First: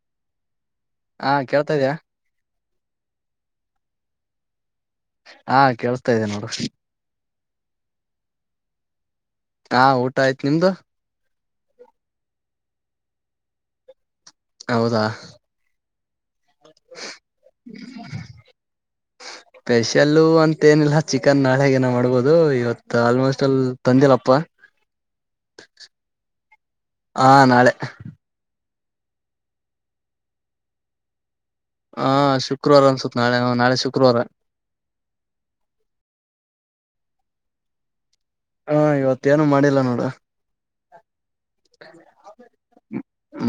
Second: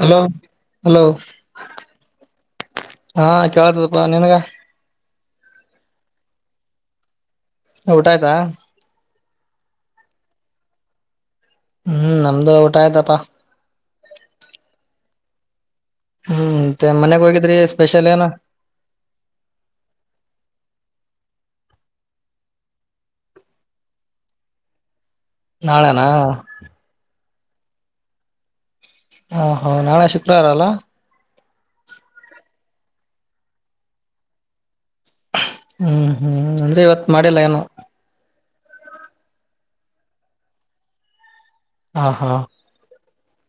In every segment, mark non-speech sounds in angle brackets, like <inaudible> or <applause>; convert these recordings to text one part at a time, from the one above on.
Hello hello ಹಾ ಕೇಳ್ತಾ ಇದ್ಯಾ ಹಾ ಕೇಳತದಪ್ಪಾ ನನ್ಗ ಹಾ ಕೇೇಳಸ್ತಾ ಇದ್ದೇನೆ ನೋಡು ರಿ ಊಟ ಆಯ್ತಾ ಹಾ ಊಟ ಆಯ್ತ್ ನಿಮ್ದು ಹ್ಮ್ ನಮ್ದು ಊಟ ಆಯ್ತಪ ಹೌದಾ ಹ್ಮ್ ಮತ್ತೆ ಮನೆಗ್ ಹೋಗಿದ್ರಿ ಸ್ಪೆಷಲ್ ಏನು ಸ್ಪೆಷಲ್ಲ ಅಂತ ಮತ್ತೇನಿಲ್ಲ ಚಿಕನ್ ನಾಳೆಗಏನ ಮಾಡ್ಬೋದು ಇವತ್ತು ಆಲ್ಮೋಸ್ಟ್ ಅಲ್ಲಿ ತಂದಿಲ್ಲಪ್ಪ ನಾಳೆಣ ಹಾ ನಾಳೆ ಹಾ ಹ ನಾಳೆ ಶುಕ್ರವಾರ ಅಲ್ಲ ಹಾ ಶುಕ್ರವಾರ ಅನ್ಸತ್ ನಾಳೆ ನಾಳೆ ಶುಕ್ರವಾರ ಹ್ಮ್ ಹ್ಮ್ ಅಂದ್ರೆ ಇವತ್ ಮಾಡಿಲ್ಲ ಏನು ಹಾ ಇವತ್ತ ಏನು ಮಾಡಿಲ್ಲ ನೋಡ ಹ ಹಾ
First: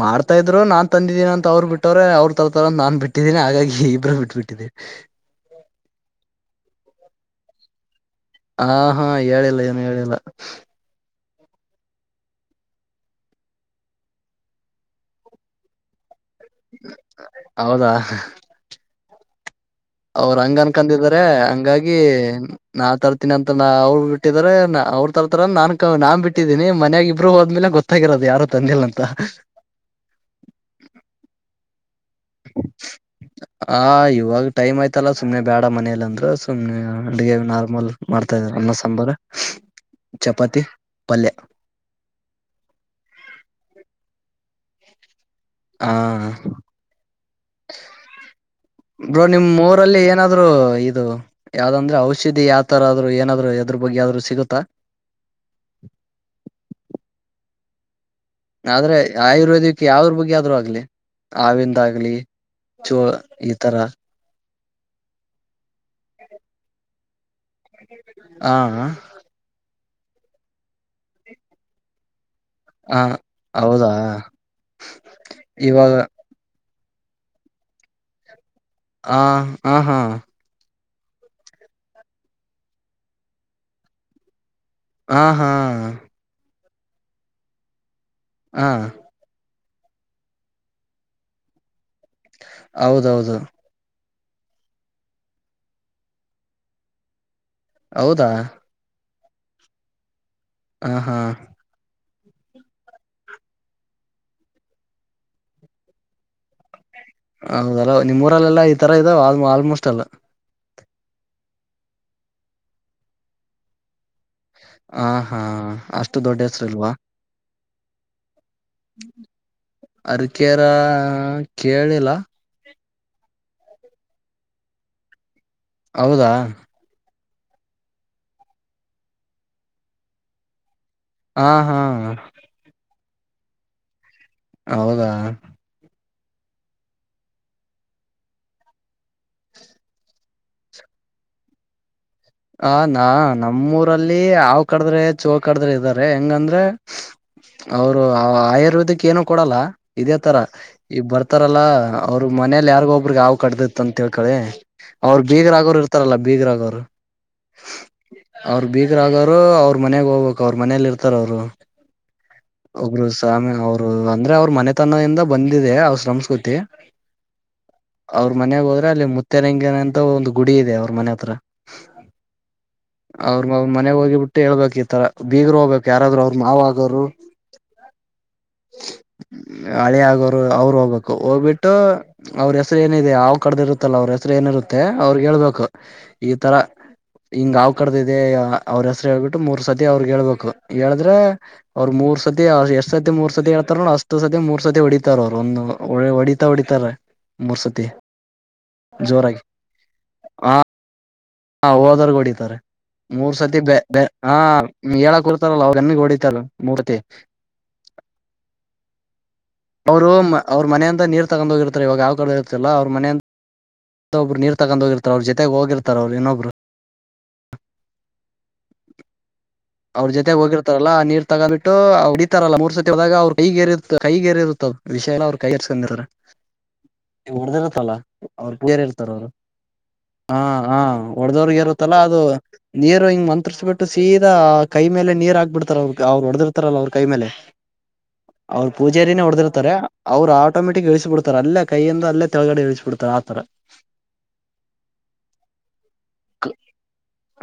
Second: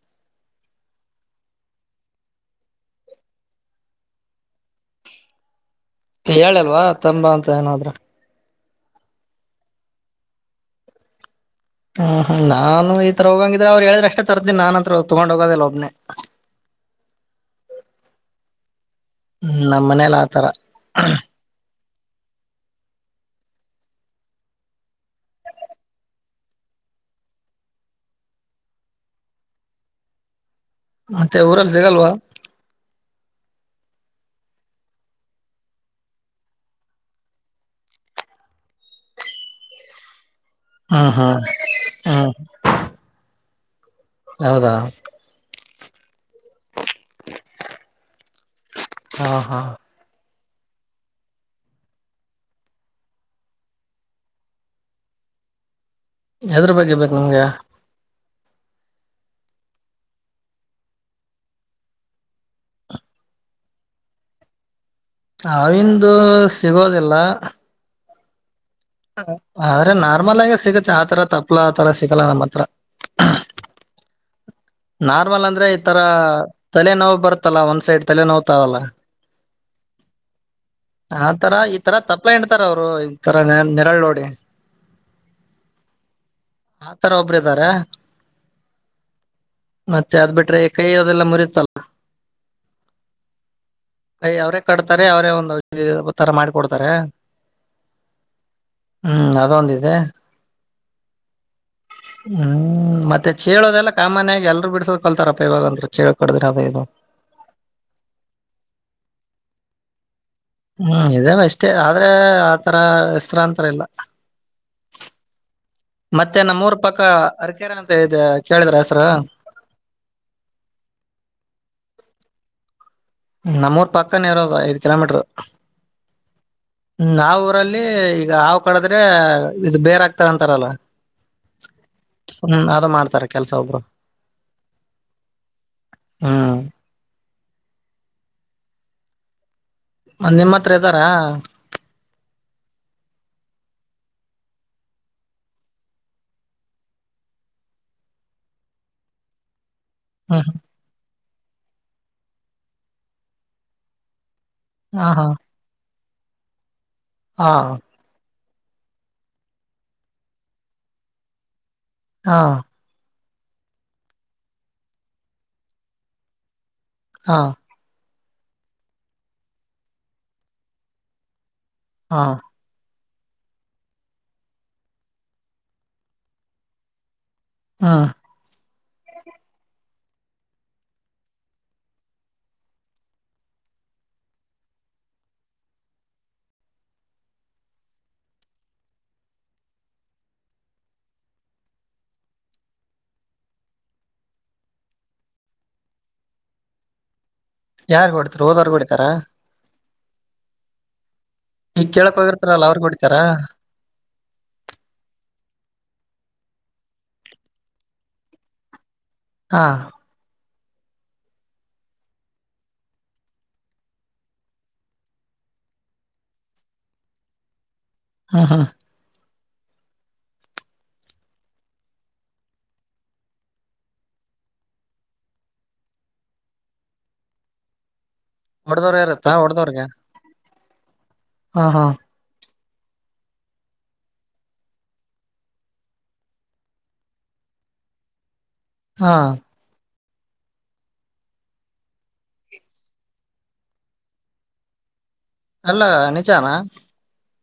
ಮಾಡ್ತಾ ಇದ್ರು ನಾನ್ ತಂದಿದ್ದೀನಿ ಅಂತ ಅವ್ರು ಬಿಟ್ಟವ್ರೆ ಅವ್ರು ತರ್ತಾರಂತ ನಾನ್ ಬಿಟ್ಟಿದ್ದೀನಿ ಹಾಗಾಗಿ ಇಬರು ಬಿಟ್ಬಿಟ್ಟೆವಿ ಹೇಳಲ್ವಾ ತಂಬ ಅಂತ ಏನಾದ್ರೂ ಹಾ ಹಾ ಹೇಳಿಲ್ಲ ಏನು ಹೇಳಿಲ್ಲ ಹ್ಮ್ ಹ್ಮ್ ನಾನು ಈ ತರ ಹೋಗಂಗಿದ್ರೆ ಅವ್ರು ಹೇಳ್ರ ಅಷ್ಟೇ ತರ್ತೀನಿ ನಾನ ಹತ್ರ ತೊಗೊಂಡ್ ಹೋಗೋದಿಲ್ಲ ಒಬ್ನನೆ ಹೌದಾ ಹ್ಮ್ ನಮ್ ಮನೇಲಿ ಅವ್ರ ಆತರ ಹಂಗ ಅನ್ಕಂದಿದ್ದಾರೆ ಹಂಗಾಗಿ ನಾನ್ ತರ್ತೀನಿ ಅಂತ ಅವ್ರು ಬಿಟ್ಟಿದ ಅವ್ರು ತರ್ತಾರ ನಾನ್ ನಾನ್ ಬಿಟ್ಟಿದೀನಿ ಮನ್ಯಾಗ ಇಬ್ರು ಹೋದ್ಮೇಲೆ ಗೊತ್ತಾಗಿರೋದು ಯಾರು ತಂದಿಲ್ಲ ಅಂತ ಮತ್ತೆ ಊರಲ್ಸಗಲ್ವಾ ಆ ಇವಾಗ ಟೈಮ್ ಆಯ್ತಲ್ಲ ಸುಮ್ನೆ ಬೇಡ ಮನಲಿ ಅಂದ್ರೆ ಸುಮ್ನೆ ಅಡ್ಗೆ ನಾರ್ಮಲ್ ಮಾಡ್ತಾ ಇದ ಅನ್ನ ಸಾಂಬಾರ ಹ ಚಪಾತಿ ಹಾ ಹಾ ಪಲ್ಯ ಹಾ ಹೌದಾ ಹಾ ಬ್ರೋ ಹಾ ಹಾ ನಿಮ್ಮ್ ಊರಲ್ಲಿ ಏನಾದ ಆದ್ರರು ಇದು ಯಾವ್ದಂದ್ರೆ ಔಷಧಿ ಯಾವ ತರ ಆದ್ರು ಏನಾದ್ರು ಎದ್ರ ಬಗ್ಗೆ ಆದ್ರು ಸಿಗುತ್ತಾ ಎದರ ಬಗ್ಗೆ ಬೇಕು ನಿಮ್ಗೆ ಆದ್ರೆ ಆಯುರ್ವೇದಿಕ್ ಯಾವದರ ಬಗ್ಗೆ ಆದರೂ ಆಗ್ಲಿ ಹಾವಿಂದ ಆಗ್ಲಿ ಚೋ ಈ ತರ ಹಾವಿಂದ ಸಿಗೋದಿಲ್ಲ ಹ ಆದ್ರೆ ನಾರ್ಮಲ್ ಆಗೆ ಸಿಗುತ್ತೆ ಆತರ ತಪ್ಪಲಾ ಆ ತರ ಸಿಗಲ್ಲ ನಮ್ಮ ಹತ್ ಹಾ ಹೌದಾ ನಾರ್ಮಲ್ ಅಂದ್ರೆ ಈ ಇವಾಗ ತರ ತಲೆ ನೋವು ಬರ್ತ್ತಲ್ಲಾ ಒಂದ್ ಸೈಡ್ ತಲೆನೋವು ಹಾ ಹ ಹಾ ಆ ತರ ಈತರ ತಪ್ಪಲ ಹಿಂಡತಾರ ಅವರು ಈ ತರ ನ ನೆರಳು ನೋಡಿ ಹಾ ಹಾ ಆ ತರ ಒಬ್ಬರು ಇದ್ದಾರೇ ಹಾ ಮತ್ತೆ ಅದ್ ಬಿಟ್ರೆ ಕೈಯ ಅದೆಲ್ಲ ಮುರಿಯತ್ತಲ್ಲ ಹೌದೌಹೌದು ಕೈ ಅವ್ರೇ ಕಡ್ತಾರೆ ಅವ್ರೇ ಒಂದು ಉತರ ಮಾಡಿ ಕೊಡ್ತಾರೆ ಹೌದಾ ಹ್ಮ್ ಅದೊಂದ ಇದೆ ಹಾ ಹಾ ಹ್ಮ ಮತ್ತೆ ಚೇಳೋದೆಲ್ಲ ಕಾಮನ್ ಆಗಿ ಎಲ್ರು ಬಿಡಸೋದ ಕಲ್ತಾರಪ್ಪ ಇವಾಗ ಅಂದರು ಚೇಳ ಕಡದ್ರ ಅದ ಇದು ಹೌದಲ್ಲ ನಿಮ್ಮೂಊರಲ್ಲೆಲ್ಲಾ ಈ ತರ ಇದಾವ ಆಲ್ಮೋಸ್ಟ್ ಎಲ್ಲ ಹ್ಮ್ ಇದೇ ಅಷ್ಟೇ ಆದ್ರೆ ಆತರ ಹೆಸ್ರಾಂತರ ಇಲ್ಲ ಹ ಹಾ ಅಷ್ಟು ದೊಡ್ಡ ಮತ್ತೆ ಹೆಸರು ನಮ್ಮೂರು ಪಕ್ಕ ಅರಕೆರೆಂತ ಇದೆ ಕೇಳಿದ್ರ ಹೆಸರು ಅರ್ಕೇರ ಕೇಳಿಲ್ಲ ನಮ್ಮೂರ್ ಪಕ್ಕನ ಇರೋದು ಐದ್ ಕಿಲೋಮೀಟರ್ ಹೌದಾ ನಾವ ಊರಲ್ಲಿ ಈಗ ಹಾವು ಕಡದ್ರೆ ಇದು ಬೇರ್ ಆಗ್ತಾರಂತಾರಲ್ಲ ಹಾ ಹಾ ತರ ಕೆಲಸ ಒಬ್ರು ಹೌದಾ ಹ್ಮ್ ನಿಮ್ಮ ಹತ್ರ ಇದ್ದಾರ ಹ ನಾ ನಮ್ಮೂರಲ್ಲಿ ಹಾವ ಕಡದ್ರೆ ಚೋಳ ಕಡ್ದ್ರೆ ಇದ್ದಾರೆ ಹೆಂಗಂದ್ರೆ ಅವರು ಆಯುರ್ವೇದಿಕ್ ಏನು ಕೊಡಲ್ಲ. ಇದೇ ತರ ಹ್ಮ್ ಈಗ ಬರ್ತಾರಲ್ಲ ಅವರು ಮನೇಲಿ ಯಾರಿಗ ಒಬ್ರಿಗೆ ಹಾವು ಕಟ್ದತ್ತ ಅಂತ ತಿಳ್ಕಳಿ ಹಾ ಅವ್ರ ಹಾ ಬೀಗರ ಆಗೋರ ಇರ್ತಾರಲ್ಲಾ ಬೀಗರಾಗೋರು ಹಾ ಅವ್ರ ಬೀಗರ ಆಗೋರು ಅವ್ರ ಮನೆಗ್ ಹೋಗ್ಬೇಕು ಅವ್ರ ಮನೇಲಿ ಇರ್ತಾರ ಅವರು ಹಾ ಒಬರು ಸ್ವಾಮಿ ಅವರು ಅಂದ್ರೆ ಅವ್ರ ಮನೆತನದಿಂದ ಬಂದಿದೆ ಅವ್ರ ಸಂಸ್ಕೃತಿ ಹಾ ಅವ್ರ ಮನೆಗ ಹೋದ್ರೆ ಅಲ್ಲಿ ಮುತ್ತೆರಂಗನ ಅಂತ ಒಂದು ಗುಡಿ ಇದೆ ಅವ್ರ ಮನೆ ಹತ್ರ ಹಾ ಅವ್ರ ಮನೆಗ್ ಹೋಗಿಬಿಟ್ಟು ಹೇಳ್ಬೇಕ್ ಈತರ ಬೀಗರು ಹೋಗ್ಬೇಕ್ ಯಾರಾದ್ರು ಅವ್ರರು ಮಾವಗೋರು ಹ ಅಳಿಯ ಆಗೋರು ಅವ್ರು ಹೋಗ್ಬೇಕು ಹೋಗ್ಬಿಟ್ಟು ಅವ್ರ ಹೆಸರು ಏನಿದೆ ಹಾವ್ ಕಡ್ದ ಇರುತ್ತಲ್ಲ ಅವ್ರ ಹೆಸರು ಏನಾಗುತ್ತೆ ಅವ್ರ ಹೇಳ್ಬೇಕು ಈ ತರ. ಹಿಂಗ ಹಾವು ಕಡದಿದೆ ಅವ್ರ ಹೆಸ್ರ ಹೋಗಬಿಟ್ಟು ಮೂರ್ ಸತಿ ಅವ್ರಗ್ ಹೇಳ್ಬೇಕು ಹೇಳದ್ರೆ ಅವ್ರ ಮೂರ್ ಮೂರ್ ಸತಿ ಎಷ್ಟ್ ಸತಿ ಮೂರ್ ಸತಿ ಹೇಳ್ತಾರ ಅಷ್ಟ್ ಸತಿ ಮೂರ್ ಸತಿ ಹೊಡಿತಾರ ಅವರು ಒಂದು ಹೊಡಿತಾ ಹೊಡಿತಾರ. ಮೂರ್ಸತಿ ಯಾರ್ಗ್ ಹೊಡಿತಾರ ಹೋದವ್ರಗ್ ಹೊಡಿತಾರ ಜೋರಾಗಿ ಆ ಹಾ ಈಗ ಹೋದರ್ ಕೇಳಕ್ ಹೊಡಿತಾರೆ ಹೋಗಿರ್ತಾರಲ್ಲ ಅವ್ರಗ್ ಹೊಡಿತಾರ ಮೂರ್ ಸರ್ತಿ ಬೀ ಬೀ ಹ ಹೇಳಕ್ ಅವನ್ ಓಡಿತಾರ ಮೂರತಿ. ಹಾ ಅವರು ಮ ಅವ್ರ ಮನೆಯಿಂದ ನೀರು ತಗೊಂಡ ಹೋಗಿರ್ತಾರೆ ಇವಾಗ ಯಾವ ಕಡೆ ಇರುತ್ತಲ್ಲ ಅವ್ರ ಮನೆಯ ಇತ್ತೊಬ್ರು ನೀರು ತಗೊಂಡ್ ಹೋಗಿರ್ತಾರ ಅವ್ರ ಜೊತೆಗೆ ಹೋಗಿರ್ತಾರ ಅವ್ರು ಇನ್ನೊಬ್ರು. ಹಾ ಹಾ. ಅವ್ರ ಜೊತೆ ಹೋಗಿರ್ತಾರಲ್ಲ ಆ ನೀರ್ ತಗ್ಬಿಟ್ಟು ಹ ಹೊಡತಾರಲ್ಲ ಮೂರ್ ಸರ್ತಿ ಹೋದಾಗ ಅವ್ರರು ಕೈಗೆೇರಿ ಇತ್ತ ಕೈಗೇರಿ ಇರುತ್ತ. ವಿಷಯ ಎಲ್ಲ ಅವ್ರ ಕೈ ಹರ್ಕೊಂಡಿರ <inaudible> ಹೊಡ್ದಿರತ್ತಲ್ಲ ಅವ್ರ ಪೂಜರ್ ಹೊಡ್ದವ್ರ ಇರ್ತಾರ ಅವರು ಇರತ್ತಾ ಹೊಡ್ದವ್ರಗೆ ಹಾ. ಹಾ ಹೊಡದವ್ರಗೆ ಹಾ ಹಾ ಏರುತ್ತಲ್ಲಾ ಅದು ನೀರು ಹಿಂಗ ಮಂತ್ರಸ ಬಿಟ್ಟು ಸೀ ದಾ ಕೈ ಮೇಲೆ ನೀರ್ ಹಾಕ್ಬಿಡ್ತಾರ ಅವ್ರ ಅವ್ರು ಹೊಡೆದಿರ್ತಾರಲ್ಲ ಅವ್ರ ಕೈ ಮೇಲೆ. ಅವ್ರ ಹಾ ಪೂಜಾರಿನೇ ಹೊಡದಿರ್ತಾರ. ಅವ್ರು ಆಟೋಮೆಟಿಕ್ ಇಳಿಸಿಬಿಡ್ತಾರ ಅಲ್ಲೇ ಕೈಯಿಂದ ಅಲ್ಲೇ ತಳಗಡೆ ಇಳಿಸಿಬಿಡ್ತಾರ ಆತರ. ಅಲ್ಲ ನಿಜಾನ.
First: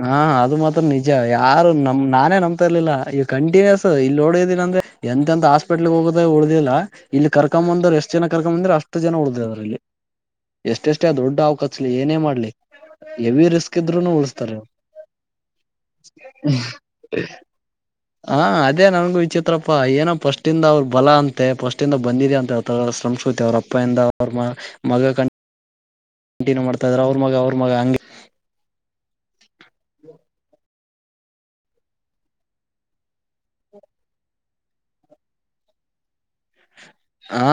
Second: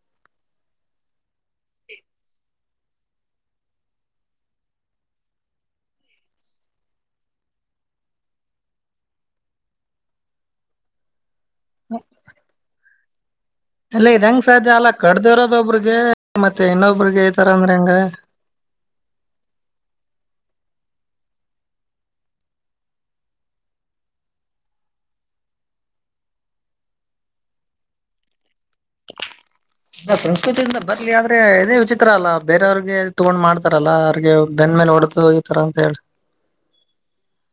ಹಾ ಅದು ಮಾತ್ರ ನಿಜ. ಯಾರು ನಮ್ ನಾನೇ ನಂಬ್ತ ಇರ್ಲಿಲ್ಲ ಈಗ ಕಂಟಿನ್ಯೂಸ್ ಇಲ್ಲಿೋಡಿದ್ದೀಲ್ಲ ಅಂದ್ರೆ ಎಂತ ಎಂತ ಹಾಸ್ಪಿಟ್ಲ್ಗ್ ಹೋಗುದ ಹುಳದಿಲ್ಲ ಇಲ್ಲಿ ಕರ್ಕೊ್ ಬಂದ್ರರು ಎಷ್ಟ್ ಜನ ಕರ್ಕೊ್ ಬಂದ್ರೆ ಅಷ್ಟ್ ಜನ ಉಡ್ದ ಅದ್ರ ಇಲ್ಲಿ. ಎಷ್ಟೆಷ್ಟೇ ದೊಡ್ಡ ಹಾವ ಕಕ್ಚ್ಲಿ ಏನೇ ಮಾಡ್ಲಿ ಯವಿ ಅಲ್ಲ ಇದಂಗ್ ಸಾಧ್ಯ ಅಲ ಕಡ್ದ ಇರೋದ ಒಬ್ರಿಗೆ, ಮತ್ತೆ ಇನ್ನೊಬ್ರಿಗೆ ಈ ತರ ಅಂದ್ರೆ ಹೆಂಗ ಹ ಅದೇ ನನ್ಗೂ ವಿಚಿತ್ರಪ್ಪಾ ಏನಪ್ಪ ಫಸ್ಟಿಂದ ಅವ್ರ ಬಲ ಅಂತೆ ಫಸ್ಟಿಂದ ಬಂದಿದೆ ಅಂತಥ ಶ್ರಮಸ್ಕೃತಿ ಅವ್ರ ಅಪ್ಪಾಯಿಂದ ಅವ್ರ ಮ ಮಗ ಕಂಡು ಕಂಟಿನ್ಯೂ ಮಾಡ್ತಾ ಇದ್ರ ಅವ್ರ ಮಗ ಅವ್ರ ಮಗ ಹಂಗೆ, ಇಲ್ಲ ಸಂಸ್ಕೃತಿಯಿಂದ ಬರ್ಲಿ ಆದ್ರೆ ಇದೇ ವಿಚಿತ್ರ ಅಲ್ಲ ಬೇರವ್ರಿಗೆ ತೊಗೊಂಡ್ ಮಾಡ್ತಾರಲ್ಲಾ ಅವ್ರಿಗೆ ಬೆ ನೋಡ್ತ ಹೋಗಿತರಾ ಅಂತ ಹೇಳಿ. <inaudible> ಹಾ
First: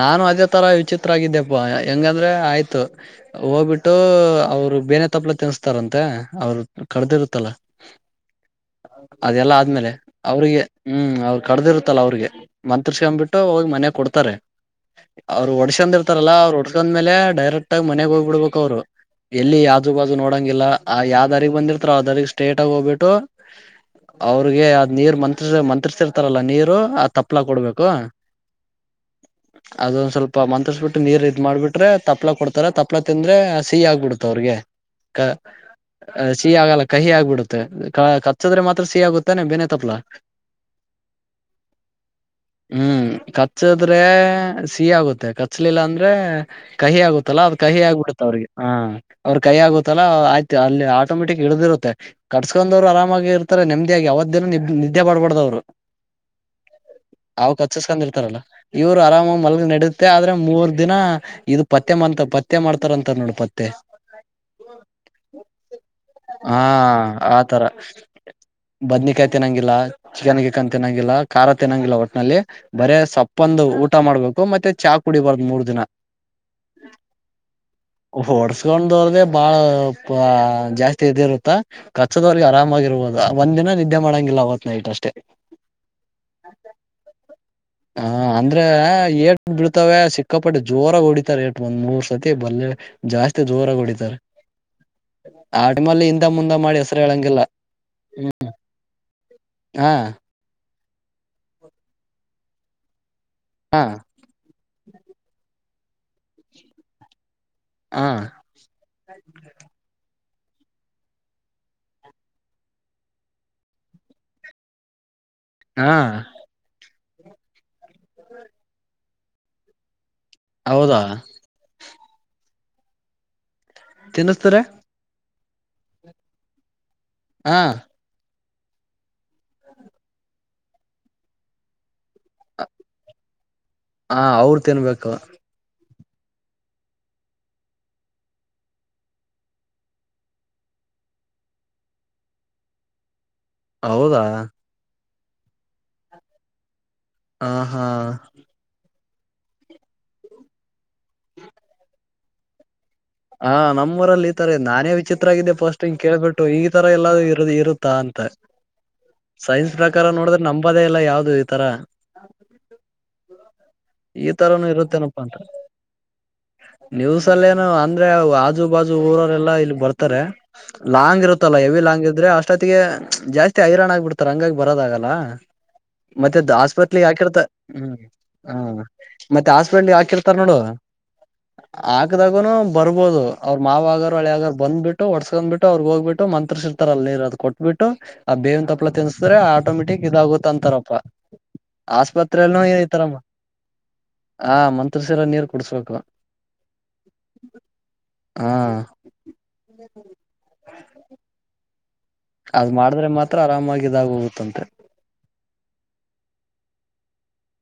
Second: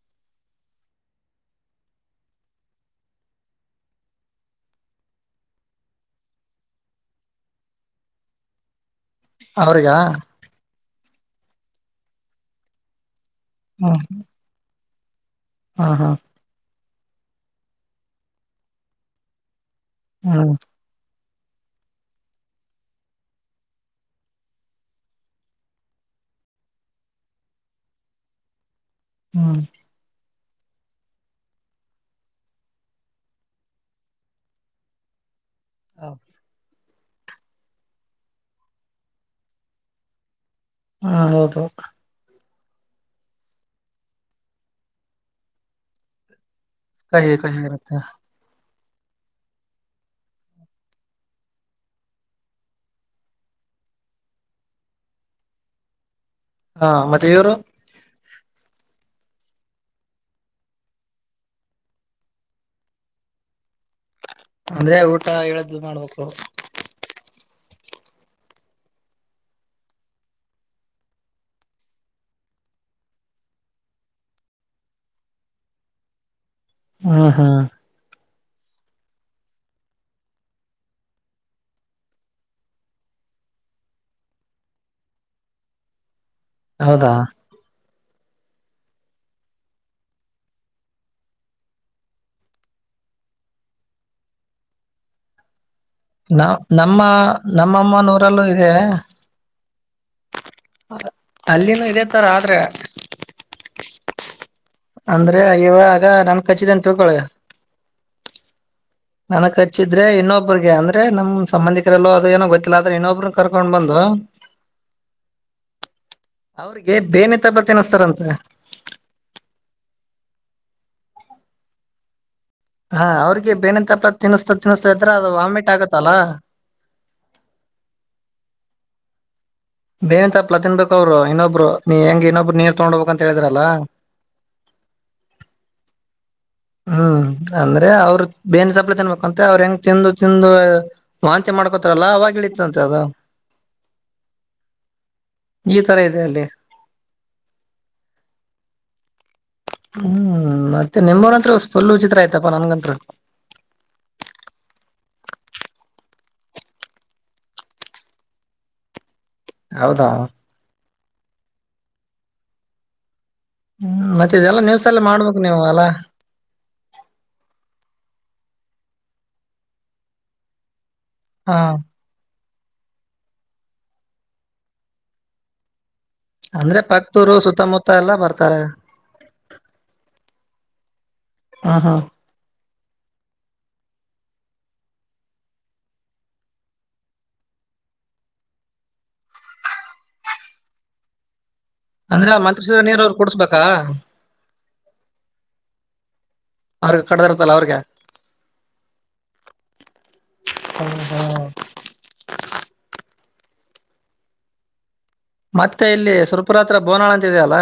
ನಾನು ಅದೇ ತರ ವಿಚಿತ್ರ ಆಗಿದ್ದ್ಯಪ್ಪಾ ಹೆಂಗಂದ್ರೆ ಆಯ್ತು ಹೋಗ್ಬಿಟ್ಟು. ಅವ್ರು ಬೇನೆ ತಪ್ಲ ತಿನ್ಸತಾರಂತೆ ಅವ್ರು ಕಡ್ದಿರುತ್ತಲ್ಲ. <inaudible> ಅದೆಲ್ಲಾ ಅವ್ರಿಗ ಆದ್ಮೇಲೆ ಅವ್ರಿಗೆ ಹ್ಮ್ ಅವರು ಕಡ್ದಿರುತ್ತಲ್ಲ ಅವ್ರಿಗೆ ಮಂತ್ಸ್ಕೊಂಡ್ಬಿಟ್ಟು, ಮನೆಗೆ ಹ್ಮ್ ಕೊಡ್ತಾರೆ. ಅವ್ರು ಒಡಸಂದ್ ಹ್ಮ್ ಇರ್ತಾರಲ್ಲ ಅವ್ರು ಒಡ್ಕಂದ ಮೇಲೆ ಡೈರೆಕ್ಟ್ ಆಗ ಮನೆಗ್ ಹೋಗ್ಬ ಬಿಡ್ಬೇಕು ಅವ್ರು ಎಲ್ಲಿ ಯಾವ ಆಜು ಬಾಜು ಹ್ಮ್ ಹ್ಮ್ ನೋಡಂಗಿಲ್ಲ ಆ ಯಾವ ದಾರಿಗಿ ಬಂದಿರ್ತೋ ಅವ ದಾರಿಗಿ ಸ್ಟೇಟ್ ಆಗಿ ಹೋಗ್ಬಿಟ್ಟು, ಅವ್ರಿಗೆ ಅದ್ ನೀರು ಮಂತ್ರಸ ಮಂತ್ರಸರ್ತಾರಲ್ಲ ನೀರು ಆ ತಪ್ಲ ಕೊಡ್ಬೇಕು. ಹ್ಮ್ ಅದೊಂದು ಸ್ವಲ್ಪ. ಮಂತ್ರಿಸ್ಬಿಟ್ಟು ನೀರು ಇದ್ ಮಾಡ್ಬಿಟ್ರೆ ತಪ್ಪಲಾ ಕೊಡ್ತಾರ ತಪ್ಪಪ್ಲಾ ತಿಂದ್ರೆ ಸಿ ಆಗ್ಬಿಡತೆ ಅವ್ರಿಗೆ. ಸಿಹಿ ಆಗಲ್ಲ, ಕಹಿ ಆಗ್ಬಿಡುತ್ತೆ ಕಚ್ಚದ್ರೆ ಮಾತ್ರ ಸಿಹಿ ಆಗುತ್ತಾನೆ ಬೇನೆ ತಪ್ಲಾ. ಹ ಹೌದು. ಹ್ಮ್ ಕಚ್ಚದ್ರೆ ಸಿಹಿ ಆಗುತ್ತೆ. ಕಚ್ಲಿಲ್ಲ ಅಂದ್ರೆ, ಕಹಿ ಆಗುತ್ತಲ್ಲಾ ಅದ್ ಕಹಿ ಆಗ್ಬಿಡುತ್ತ ಅವ್ರಿಗೆ. ಹ <inaudible> ಅವ್ರ ಕೈ ಆಗುತ್ತಲ್ಲ ಆಯ್ತು ಅಲ್ಲಿ ಆಟೋಮೆಟಿಕ್ ಇಡ್ದಿರುತ್ತೆ ಕಟ್ಸ್ಕೊಂಡ್ವ್ರು ಆರಾಮಾಗಿ ಇರ್ತಾರೆ. ನೆಮ್ಮದಿಯಾಗಿ, ಅವತ್ ದಿನ ನಿ ನಿದ್ದೆ ಮಾಡ್ಬಾರ್ದವ್ರು ಹಾ ಮತ್ತೆ ಇವ್ರು ಹಾವು ಕಚ್ಚಸ್ಕೊಂಡ ಇರ್ತಾರಲ್ಲ. ಇವ್ರು ಆರಾಮಾಗಿ ಮಲ್ಗ ನಡುತ್ತೆ ಆದ್ರೆ ಮೂರ್ ದಿನ ಇದು ಪತ್ತೆ ಮಾಡ್ತ ಪತ್ತೆ ಮಾಡ್ತಾರ ಅಂತಾರ ನೋಡ್ ಪತ್ತೆ, <inaudible> ಅಂದ್ರೆ ಊಟ ಹೇಳಿದ್ದು ಮಾಡ್ಬೇಕು. ತರ ಬದ್ನಕಾಯಿ ತಿನ್ನಂಗಿಲ್ಲ ಚಿಕನ್ ಗಿಕನ್ ತಿನ್ನಂಗಿಲ್ಲ ಖಾರ ತಿನ್ನಂಗಿಲ್ಲ ಒಟ್ನಲ್ಲಿ ಬರೇ ಸೊಪ್ಪ ಪ್ಪಂದು ಊಟ ಮಾಡ್ಬೇಕು ಮತ್ತೆ ಚಾ ಕುಡಿಬಾರ್ದ ಮೂರ್ ದಿನ ಹ್ಮ ಹಾ ಹೊಡಸ್ಕೊಂಡವ್ರ್ದೇ ಬಾಳ ಜಾಸ್ತಿ ಇದಿ ಇರುತ್ತಾ ಕಚ್ಚದವ್ರಿಗೆ ಆರಾಮಾಗಿರ್ಬಹದ ಒಂದ್ ದಿನ ನಿದ್ದೆ ಮಾಡಂಗಿಲ್ಲ ಅವತ ನೈಟ್ ಅಷ್ಟೇ ಹೌದಾ ಹ ಅಂದ್ರೆ ಏಟ್ ಬಿಡ್ತಾವ ಸಿಕ್ಕಾಪಟ್ಟೆ ಜೋರಾಗ ಹೊಡಿತಾರೆ ಏಟ್ ಒಂದ್ ಮೂರ್ ಸತಿ ಬಲ್ಲ ಜಾಸ್ತಿ ಜೋರ ಹೊಡಿತಾರೆ ಆ ನಿಮ್ಮಲ್ಲಿ ಹಿಂದ ಮುಂದ ನಾವ್ ಮಾಡಿ ನಮ್ಮ ಹೆಸರು ಹೇಳಂಗಿಲ್ಲ ನಮ್ಮಮ್ಮನೂರಲ್ಲೂ ಹ್ಮ್ ಹಾ ಅಲ್ಲಿನ ಇದೆ ತರ ಆದ್ರೆ ಹಾ ಅಂದ್ರೆ ಇವಾಗ ನನ್ ಕಚ್ಚಿದಂತ ತಿಳ್ಕೊಳ್ಳಿ ಹಾ ನನಕ್ ಹಚ್ಚಿದ್ರೆ ಇನ್ನೊಬ್ಬ್ರಗೆ ಅಂದ್ರೆ ನಮ ಸಂಬಧಿಕರೆಲ್ಲೋ ಅದು ಏನೋ ಗೊತ್ತಿಲ್ಲ್ರ ಇನ್ನೊಬ್ನ್ ಕರ್ಕೊಂಡ್ ಬಂದು ಹಾ ಹಾ ಏನ್ ಬೇನ್ ತಪ್ಲಾ ತಿನ್ನುಸ್ತಾರಂತ ಅಂತ ಹೌದಾ ಹಾ ಅವ್ರಿಗೆ ಬೇನಂತಪ್ಪ ತಿನ್ಸಸ್ತಾ ತಿನ್ನಿಸ್ತಾರೆ ತಿನ್ಸ್ತಾ ಇದ್ರೆ ಅದು ವಾಮಿಟ್ ಆಗತ್ತಲ್ಲ ಹಾ ಬೇಂತಪ್ಲಾ ತಿನ್ಬೇಕ ಅವರು ಇನ್ನೊಬ್ರು ನೀ ಹೆಂಗ ಇನ್ನೊಬ್ರು ನೀರ್ ತಗೊಂಡಬೇಕಂತ ಹೇಳಿದ್ರಲ್ಲ ಹ ಅವ್ರು ತಿನ್ಬೇಕು ಹ್ಮ್ ಅಂದ್ರೆ ಅವ್ರ ಬೇನ್ ಸಪ್ಲೈ ತನ್ಬೇಕಂತ ಅವ್ರ ಹೆಂಗ್ ತಿಂದು ತಿಂದು ವಾಂತಿ ಮಾಡಿ ಮಾಡ್ಕೋತಾರಲ್ಲ ಅವಾಗಳೀತ ಅಂತೆ ಅದು ಹೌದಾ. ಇತರ ಇದೆ ಅಲ್ಲೇ ಹ ಹಾ ಹ್ಮ್ ಮತ್ತೆ ನಿಮವನಂತ್ರ ಫುಲ್ ಚಿತ್ರ ಆಯ್ತಪ್ಪಾ ನನ್ಗಂತ್ರ ಹ ನಮ್ಮೂರಲ್ಲಿ ಈತಾರೆ ನಾನೇ ವಿಚಿತ್ರ ಆಗಿದ್ದೆ ಪಫೋಸ್ಟಗ್ ಕೇಳ್ಬಿಟ್ಟು ಈ ತರ ಎಲ್ಲೂ ಇರ ಇರುತ್ತಾ ಅಂತ ತ <unintelligible> ಸೈನ್ಸ್ ಪ್ರಕಾರ ಹೌದಾ ನೋಡಿದ್ರೆ ನಂಬದೇ ಇಲ್ಲ ಯಾವ್ದು ಈ ತರ ಹ್ಮ್ ಈ ಮತ್ತೆ ಇದೆಲ್ಲಾ ತರನು ನ್ಯೂಸ್ ಎಲ್ಲ ಇರುತ್ತೇನಪ್ಪಾ ಅಂತ ಮಾಡ್ಬೇಕು ನೀವು ಅಲ್ಲಾ ನೀವುಸಲ್ಲೇನು ಅಂದ ಆಜು ಬಾಜು ಊರರೆಲ್ಲಾ ಇಲ್ಲಿ ಬರ್ತಾರೆ ಲಾಂಗ್ ಇರುತ್ತಲ್ಲ ಹಾ ಎವಿ ಲಾಂಗ್ ಇದ್ರೆ ಅಷ್ಟ ಅಷ್ಟೊತ್ತಿಗೆ ಜಾಸ್ತಿ ಹೈರಾಣ್ ಆಗ್ಬಿಡ್ತಾರೆ ಹಂಗಾಗಿ ಬರೋದಗಲ್ಲ ಮತ್ತೆದ ಅಂದ್ರೆ ಹಾಸ್ಪೆಟ್ಲ್ಗ್ ಪಕ್ತೂರು ಹಾಕಿರ್ತ ಸುತ್ತಮುತ್ತ ಹ್ಮ್ ಎಲ್ಲಾ ಬರ್ತಾರೆ ಹ್ಮ ಮತ್ತೆ ಹಾಸ್ಪಿಟ್ಲ್ ಹಾಕಿರ್ತಾರ ನೋಡು ಹ್ಮ್ ಹ್ಮ್ ಆಗದಾಗನು ಬರ್ಬೋದು ಅವ್ರು ಮಾವ ಆಗರ ಹೊಳಿಗ ಬಂದಬ ಬಿಟ್ಟು ಹೊಡ್ಸ್ಕೊಂಡ್ ಬಿಟ್ಟು ಅವ್ರಗ್ ಹೋಗ್ಬಿಟ್ಟು ಮಂತ್ರರ್ ಇರ್ತ ಅಲ್ಲ ಇರ ಅದು ಕೊಟ್ಬಿಟ್ಟು ಬಿ ಆ ಬೇವನ್ ತಪ್ಪಪ್ಲ ತಿನ್ಸಿದ್ರೆ ಆಟೋಮೆಟಿಕ್ ಇದಾಗುತ್ತ ಅಂತಾರಪ್ಪ ಅಂದ್ರೆ ಆಸ್ಪತ್ರರೆಲ್ಲೂ ಮಂತ್ರಿಸಿದ ನೀರ್ ಅವ್ರು ಏತಾರಮ್ಮ ಕುಡ್ಸ್ಬೇಕಾ ಆ ಮಂತ್ರಸಲ್ಲ ನೀರ್ ಕುಡ್ಸ್ಬೇಕು ಹಾ <unintelligible> ಅದ್ ಮಾಡಿದ್ರೆ ಮಾತ್ರ ಆರಾಮಾಗಿ ಇದಾಗೋಗುತ್ತಂತೆ ಮತ್ತೆ ಇಲ್ಲಿ ಸುರಪುರ್ ಅತ್ರ ಬೋನಾಳ ಅಂತ ಇದೆಯಲ್ಲ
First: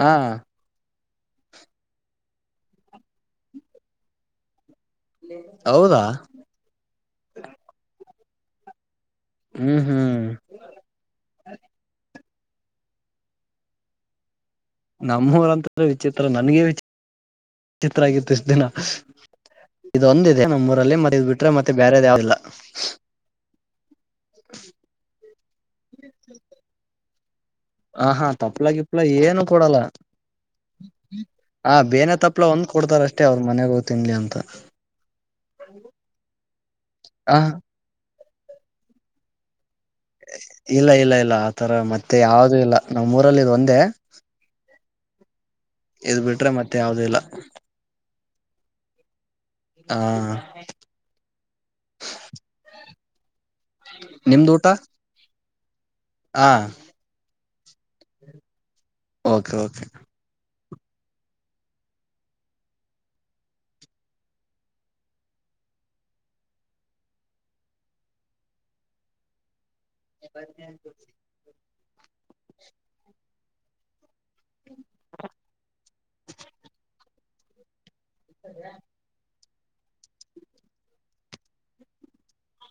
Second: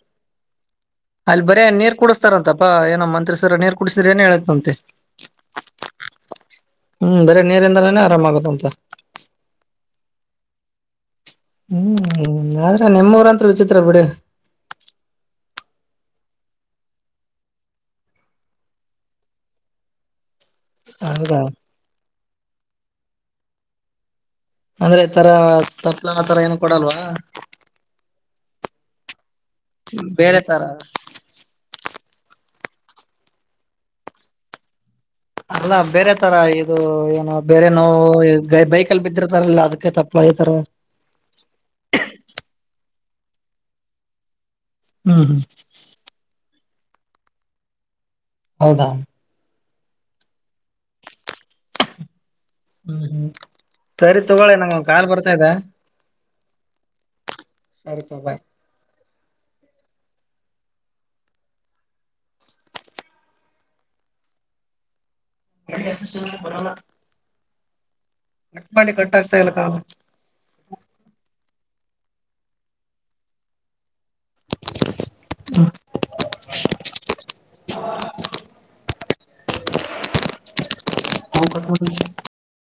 ಹಾ ಅಲ್ಲಿ ಬರೇ ನೀರ್ ಕುಡಸ್ತಾರಂತಪ್ಪಾ ಏನ ಮಂತ್ರಿಸರ ನೀರ್ ಕುಡಿಸಸಿದ್ರೆ ಏನ್ ಹೇಳತಂತೆ ಹೌದಾ ಹ್ಮ್ ಬರೆ ನೀರಿಂದಲನೆ ಆರಾಮ ಆಗುತ್ತ ಅಂತೆ ಹ್ಮ್ ಹ್ಮ್ ಹ್ಮ್ ಆದ್ರೆ ನಿಮ್ಮವ್ರಂತ ವಿಚಿತ್ರ ಬಿಡಿ ನಮ್ಮೂರಂತ್ರ ವಿಚಿತ್ರ ನನಗೇ ವಿಚಿತ್ರ ವಿ ಚಿತ್ರ ಆಗತ್ತುಷ್ಟ ದಿನ ಇದೊಂದು ನಮ್ಮ್ ಊರಲ್ಲಿ ಮತ್ತೆ ಇದ್ ಹೌದಾ ಬಿಟ್ರೆ ಮತ್ತೆ ಬೇರೆದ ಯಾವ್ದಿಲ್ಲ ಅಂದ್ರೆ ಈ ತರ ತಪ್ಲ ತರ ಏನು ಕೊಡಲ್ವಾ ಹ ಹಾ ತಪ್ಲ ಕಿಪ್ಲ ಏನು ಕೊಡಲ್ಲ ಬೇರೆ ತರ ಹ ಬೇನೆ ತಪ್ಲ ಒಂದ್ ಕೊಡ್ತಾರಷ್ಟೇ ಅವ್ರ ಮನೆಗ ಹೋಗ್ ತಿನ್ಲಿ ಅಂತ ಅಲ್ಲ ಬೇರೆ ತರ ಇದು ಏನು ಹ ಬೇರೆ ನೋವು ಬೈಕಲ್ಲಿ ಬಿದ್ದಿರ್ತಾರಲ್ಲ ಅದ ಇಲ್ಲ ಇಲ್ಲ ಇಲ್ಲ ಆತರ ಮತ್ತೆ ಯಾವ್ದು ಇಲ್ಲ ನಮ್ಮ್ ಊರಲ್ಲಿ ಇದ ಒಂದೇ ಹ್ಮ್ ಹ್ಮ್ ಇದು ಬಿಟ್ರೆ ಮತ್ತೆ ಯಾವದ ಇಲ್ಲ ಹೌದಾ.. ಹಾ. ಸರಿ ತಗೋಳೆ ಊಟ ನಂಗ ಒಂದು ಕಾಲ್ ಬರ್ತಾ ಇದೆ ಹ ಸರಿ ತಬಾಯ್ ಓಕೆ ಓಕೆ ಗ ಬರಲ್ಲ.. ಕಟ್ ಮಾಡಿ ಕಟ್ ಆಗ್ತಾ ಇಲ್ಲ ಕಾಲ ಬ ಹ <unintelligible> ಕ..